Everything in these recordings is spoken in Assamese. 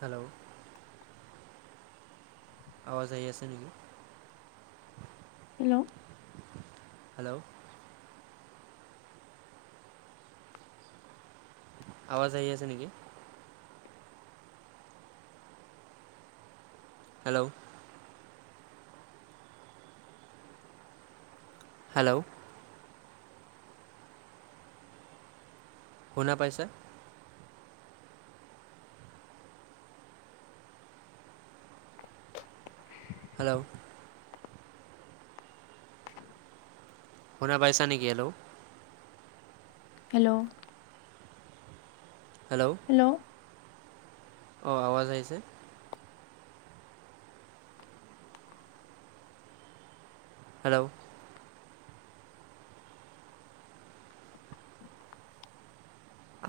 হেল্ল' আৱাজ আহি আছে নেকি? হেল্ল'। হেল্ল'। আৱাজ আহি আছে নেকি? হেল্ল'। হেল্ল'। শুনা পাইচে? হেল্ল'। শুনা পাইছা নেকি হেল্ল' হেল্ল'। হেল্ল'। হেল্ল'। অ' আৱাজ আহিছে? হেল্ল'।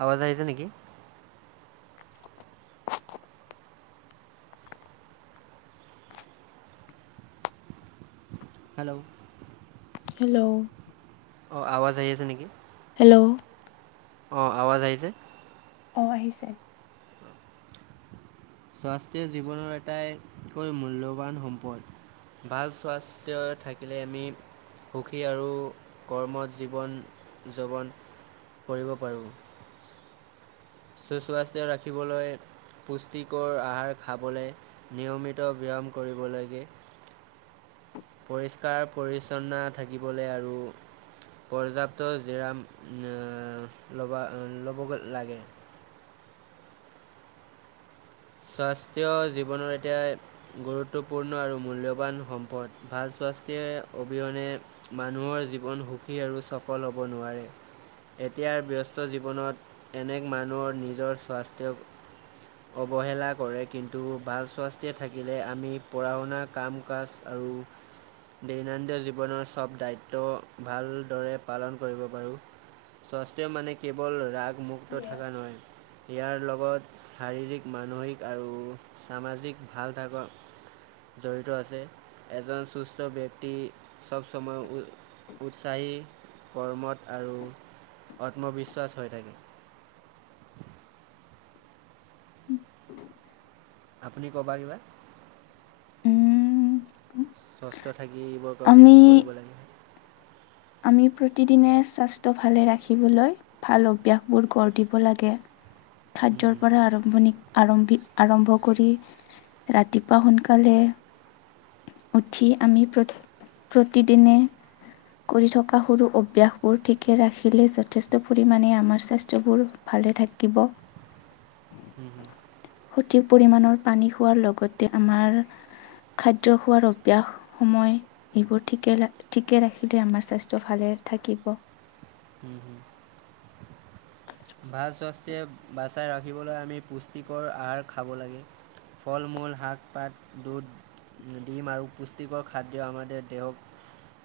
আৱাজ আহিছে নেকি? হেল্ল'। হেল্ল'। অ' আৱাজ আহি আছে নেকি? হেল্ল'। অ' আৱাজ আহিছে? অ আহিছে। স্বাস্থ্য জীৱনৰ আটাইতকৈ মূল্যৱান সম্পদ। ভাল স্বাস্থ্য থাকিলে আমি সুখী আৰু কৰ্মত জীৱন যাপন কৰিব পাৰোঁ। সুস্বাস্থ্য ৰাখিবলৈ। পুষ্টিকৰ আহাৰ খাবলে নিয়মিত ব্যায়াম কৰিব লাগে। পৰিষ্কাৰ পৰিচ্ছন্ন থাকিবলৈ আৰু পৰ্যাপ্ত জিৰাম উম ল'বা- ল'ব- ল'ব লাগে। স্বাস্থ্য জীৱনত এতিয়াই গুৰুত্বপূৰ্ণ আৰু মূল্যৱান সম্পদ, ভাল স্বাস্থ্যৰ অবিহনে মানুহৰ জীৱন সুখী আৰু সফল হ'ব নোৱাৰে। এতিয়া ব্যস্ত জীৱনত এনেক মানুহৰ নিজৰ স্বাস্থ্য অৱহেলা কৰে কিন্তু, ভাল স্বাস্থ্য থাকিলে আমি পঢ়া শুনা কাম কাজ আৰু দৈনন্দিন জীৱনৰ চব দায়িত্ব ভালদৰে পালন কৰিব পাৰোঁ। স্বাস্থ্য মানে কেৱল ৰাগ মুুক্ত থকা নহয় ইয়াৰ লগত শাৰীৰিক মানসিক আৰু সামাজিক ভাল থাকৰ জড়িত আছে এজন সুস্থ ব্যক্তি চব সময় উৎসাহী কৰ্মত আৰু আত্মবিশ্বাস হৈ থাকে। উম। [inaudible] আপুনি ক'বা কিবা? উম সুস্থ থাকিবৰ কাৰণে আমি কি কৰিব লাগে? আমি প্ৰতিদিনে স্বাস্থ্য ভালে ৰাখিবলৈ ভাল অভ্যাসবোৰ গঢ় দিব লাগে, খাদ্যৰ হুম পৰা আৰম্ভণি আৰম্ভি- আৰম্ভ কৰি ৰাতিপুৱা সোনকালে উঠি আমি প্ৰতি প্ৰতিদিনে কৰি থকা সৰু অভ্যাসবোৰ ঠিকে ৰাখিলে যথেষ্ট পৰিমাণে আমাৰ স্বাস্থ্যবোৰ ভালে থাকিব। হ'ম হ'ম। সঠিক পৰিমাণৰ পানী খোৱাৰ লগতে আমাৰ খাদ্য খোৱাৰ অভ্যাস সময় এইবোৰ ঠিকে ঠিকে ৰাখিলে। আমাৰ স্বাস্থ্য ভালে থাকিব। উম, উম। ভাল স্বাস্থ্য বাচাই ৰাখিবলৈ আমি পুষ্টিকৰ আহাৰ খাব লাগে। ফল-মূল, শাক-পাত, দুধ ডিম আৰু পুষ্টিকৰ খাদ্য আমাৰ দেহক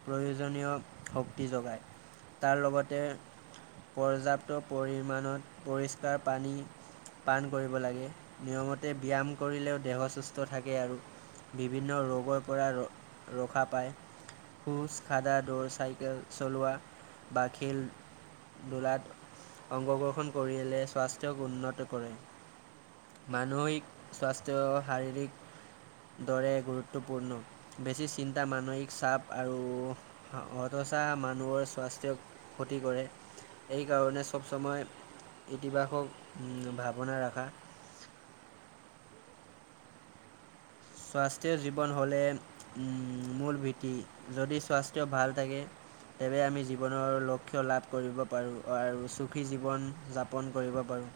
প্ৰয়োজনীয় শক্তি যোগায়। তাৰ লগতে পৰ্যাপ্ত পৰিমাণত পৰিষ্কাৰ পানী পান কৰিব লাগে নিয়মতে ব্যায়াম কৰিলেও দেহ সুস্থ থাকে আৰু বিভিন্ন ৰোগৰ পৰা ৰ ৰখা পায়। খোজ খাদা, দৌৰ চাইকেল চলোৱা বা খেল ধুলাত অংশগ্ৰহণ কৰিলে স্বাস্থ্যক উন্নত কৰে। মানসিক স্বাস্থ্য শাৰীৰিক দৰে গুৰুত্বপূৰ্ণ। বেছি চিন্তা মানসিক চাপ আৰু হতচা মানুহৰ স্বাস্থ্য ক্ষতি কৰে, এই কাৰণে চ'ব সময় ইতিবাসক ভাৱনা ৰাখা স্বাস্থ্য জীৱন হ'লে উম, মূল ভীতি যদি স্বাস্থ্য ভাল থাকে তেৱে আমি জীৱনৰ লক্ষ্য লাভ কৰিব পাৰোঁ আৰু সুখী জীৱন যাপন কৰিব পাৰোঁ।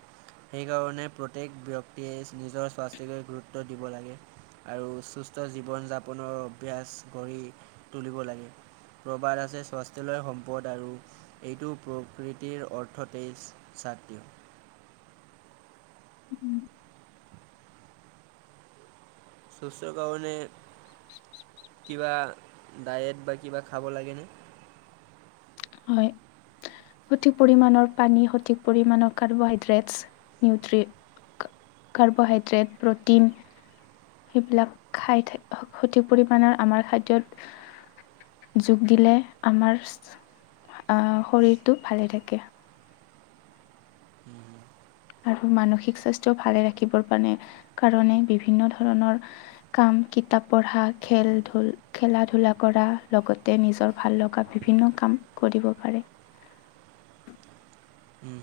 সেইকাৰণে প্ৰত্যেক ব্যক্তিয়ে নিজৰ স্বাস্থিকৈ গুৰুত্ব দিব লাগে। আৰু সুস্থ জীৱন-যাপনৰ অভ্যাস গঢ়ি তুলিব লাগে। প্ৰবাদ আছে স্বাস্থ্যলয় সম্পদ আৰু এইটো প্ৰকৃতিৰ অৰ্থতেই ছাত্ৰীয়। উম। স্বচ্ছৰ কাৰণে কিবা ডায়েট বা কিবা খাব লাগে নে? হয়। সঠিক পৰিমাণৰ পানী, সঠিক পৰিমাণৰ কাৰ্বহাইড্ৰেটছ, নিউট্ৰিছ কাৰ্বোহাইড্ৰেট, প্ৰ'টিন সেইবিলাক খাই থাক সঠিক পৰিমামাণৰ আমাৰ খাদ্যত যোগ দিলে আমাৰ আ, শৰীৰটো ভালে থাকে। উম। আৰু মানসিক স্বাস্থ্য ভালে ৰাখিব কাৰণে বিভিন্ন ধৰণৰ কাম কিতাপ পঢ়া খেল ধুল খেলা ধূলা কৰা লগতে নিজৰ ভাল লগা বিভিন্ন কাম কৰিব পাৰে। উম।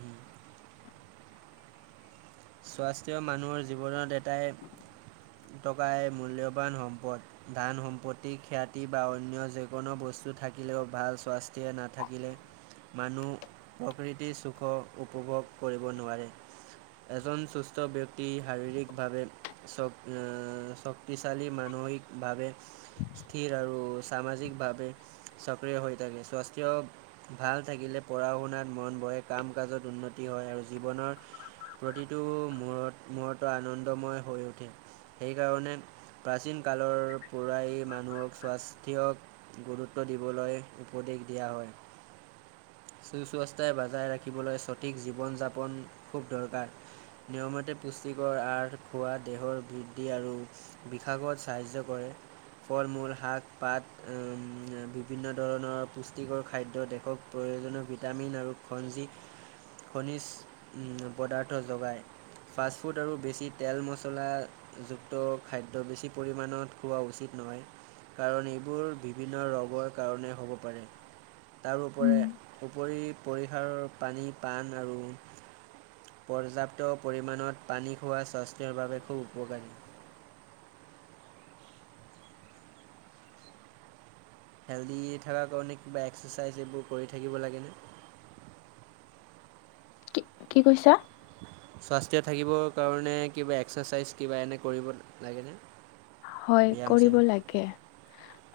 স্বাস্থ্য মানুহৰ জীৱনত এটাই টকাই মূল্যৱান সম্পদ। ধান সম্পত্তি খ্যাতি বা অন্য যিকোনো বস্তু থাকিলেও বা স্বাস্থ্য নাথাকিলে মানুহ প্ৰকৃতিৰ চুখ উপভোগ কৰিব নোৱাৰে। এজন চুস্থ ব্যক্তি শাৰীৰিকভাৱে। শক্ত অ, শক্তিশালী মানসিকভাৱে স্থিৰ আৰু সামাজিকভাৱে সক্ৰিয় হৈ থাকে স্বাস্থ্য ভাল থাকিলে পঢ়া শুনাত মন বহে কাম কাজত উন্নতি হয় আৰু জীৱনৰ প্ৰতিটো মূৰত মূহুৰ্ত আনন্দময় হৈ উঠে সেইকাৰণে প্ৰাচীন কালৰ পৰাই মানুহক স্বাস্থ্য গুৰুত্ব দিবলৈ উপদেশ দিয়া হয়। সুস্বাস্থ্য বজাই ৰাখিবলৈ সঠিক জীৱন-যাপন খুব দৰকাৰ। নিয়মতে পুষ্টিকৰ আহাৰ খোৱা দেহৰ বৃদ্ধি আৰু বিসাগত সাহায্য কৰে। ফল-মূল শাক-পাত বিভিন্ন ধৰণৰ পুষ্টিকৰ খাদ্য দেহক প্ৰয়োজনীয় ভিটামিন আৰু খঞ্জি খনিজ পদাৰ্থ যোগায়। ফাষ্টফুড আৰু বেছি তেল মছলা যুক্ত খাদ্য বেছি পৰিমাণত খোৱা উচিত নহয়। কাৰণ এইবোৰ বিভিন্ন ৰোগৰ কাৰণে হ'ব পাৰে। তাৰোপৰে উম উপৰি পৰিসাৰৰ পানী পাণ আৰু পৰ্যাপ্ত পৰিমাণত পানী খোৱা স্বাস্থ্যৰ বাবে খুব উপকাৰী। হেল্ডি থকাৰ কাৰণে কিবা এক্সাৰচাইজ এইবোৰ কৰি থাকিব লাগেনে? কি কি কৈছা? স্বাস্থ্য থাকিবৰ কাৰণে কিবা এক্সাৰচাইজ কিবা এনে কৰিব লাগেনে? [unintelligible] হয় চ্যায়াম কৰিব লাগে,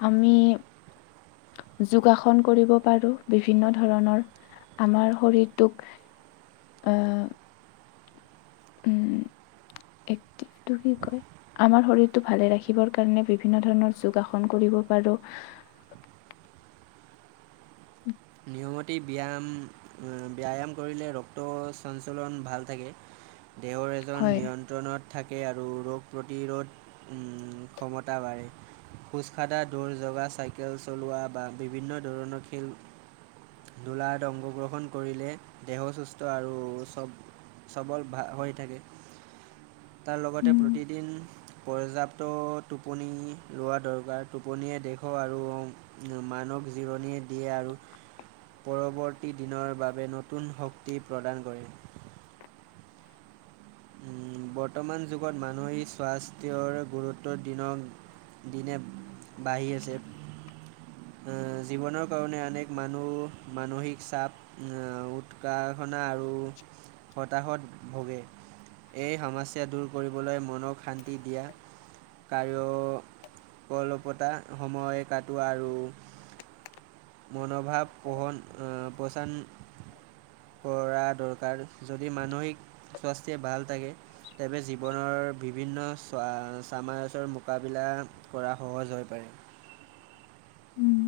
আমি যোগাসন কৰিব পাৰো বিভিন্ন ধৰণৰ আমাৰ শৰীৰটোক অহ [inaudible] এক্টিভটোক কি কয় আমাৰ শৰীৰটো ভালে ৰাখিবৰ কাৰণে বিভিন্ন ধৰণৰ যোগাসন কৰিব পাৰো। উ নিয়মতি ব্যায়াম উ ব্যায়াম কৰিলে ৰক্তৰ চঞ্চলন ভাল থাকে। তেওঁৰ এজন হয়। নিয়ন্ত্ৰণত থাকে আৰু ৰোগ প্ৰতিৰোধ ক্ষমতা বাঢ়ে। খোজকাঢ়া দৌৰ জগা চাইকেল চলোৱা বা বিভিন্ন ধৰণৰ খেল দোলাত অংশগ্ৰহণ কৰিলে দেহ সুস্থ আৰু চব সবল ভা হৈ থাকে তাৰ লগতে উম প্ৰতিদিন পৰ্যাপ্ত টোপনি লোৱা দৰকাৰ টোপনিয়ে দেহক আৰু মানুহক জিৰণিয়ে দিয়ে আৰু পৰৱৰ্তী দিনৰ বাবে নতুন শক্তি প্ৰদান কৰে বৰ্তমান যুগত মানুহে স্বাস্থ্যৰ গুৰুত্ব দিনক দিনে বাঢ়ি আছে এ জীৱনৰ কাৰণে অনেক মানুহ মানসিক চাপ এ উৎকাসনা আৰু হতাহত ভাগে এই সমস্যা দূৰ কৰিবলৈ মনক শান্তি দিয়া আৰু কলপতা সময়ে কটোৱা আৰু মনোভাৱ পঢহন পচান কৰা দৰকাৰ যদি মানসিক স্বাস্থ্য ভাল থাকে তেৱ জীৱনৰ বিভিন্ন চ চামাৰছৰ মোকাবিলা কৰা সহজ হৈ পাৰে। উম'।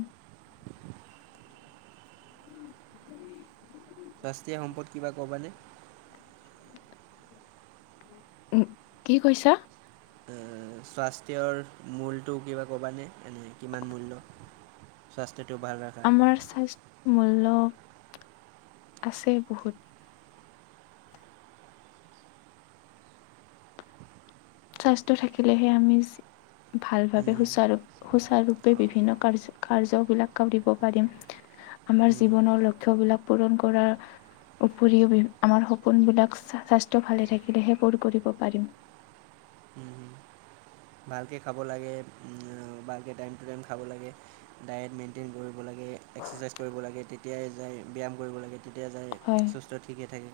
ৰাষ্ট্ৰীয় সম্পদ কিবা ক'বানে? কি কৈছা? সাস্থ্যৰ মূলটো কিবা ক'বানে, কিমান মূল্য? স্বাস্থ্যটো ভাল ৰা আমাৰ স্বাস্থ্য মূল্য আছে বহুত। স্বাস্থ্য থাকিলেহে আমি ভালভাৱে সুচাৰু। সুচাৰুৰূপে বিভিন্ন কাৰ্য কাৰ্য্যবিলাক কৰিব পাৰিম। আমাৰ জীৱনৰ লক্ষ্য বিলাক পূৰণ কৰা। উপৰি আমাৰ সপোনবিলাক স্বাস্থ্য ভালে থাকিলেহে পূৰ কৰিব পাৰিম। উম। ভালকে খাব লাগে, ভালকে টাইম টু টাইম খাব লাগে। ডায়েট মেইনটেইন কৰিব লাগে, এক্সাৰচাইজ কৰিব লাগে, তেতিয়াই যায় ব্যায়াম কৰিব লাগে। তেতিয়াই যায় হয়। সুস্থ ঠিকে থাকে।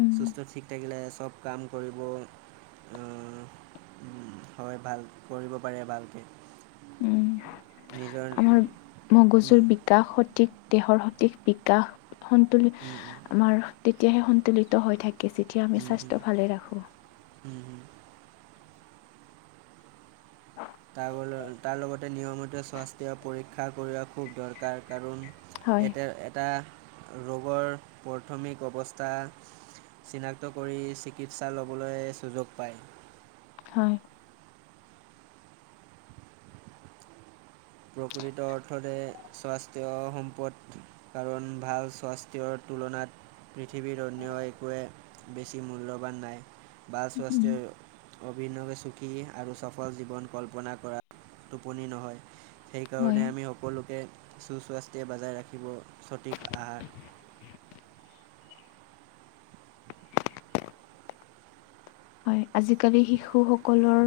উম, সুস্থ ঠিক থাকিলে চব কাম কৰিব হয় ভাল কৰিব পাৰে ভালকে। উম, নিজৰ আমাৰ মগজুৰ বিকাশ সঠিক, দেহৰ সঠিক বিকাশ সন্তুলিত আমাৰ তেতিয়াহে সন্তুলিত হৈ থাকে, যেতিয়া আমি স্বাস্থ্য ভালে ৰাখোঁ। [inaudible] তাৰ লগতে নিয়মিত স্বাস্থ্য পৰীক্ষা কৰোৱা খুব দৰকাৰ। কাৰণ হয়, এটা এটা ৰোগৰ প্ৰথমিক অৱস্থা। চিনাক্ত কৰি চিকিৎসা ল'বলৈ সুযোগ পায়। হয়। [inaudible] প্ৰকৃত অৰ্থৰে স্বাস্থ্য সম্পদ কাৰণ ভাল স্বাস্থ্যৰ তুলনাত পৃথিৱীৰ অন্য একোৱে বেছি মূল্যৱান নাই বা উম, স্বাস্থ্য। অভিনৱে সুখী আৰু সফল জীৱন কল্পনা কৰা টোপনি নহয়। সেইকাৰণে হয়। আমি সকলোকে সুস্বাস্থ্য বজাই ৰাখিব, সঠিক আহাৰ হয়, আজিকালি শিশু সকলৰ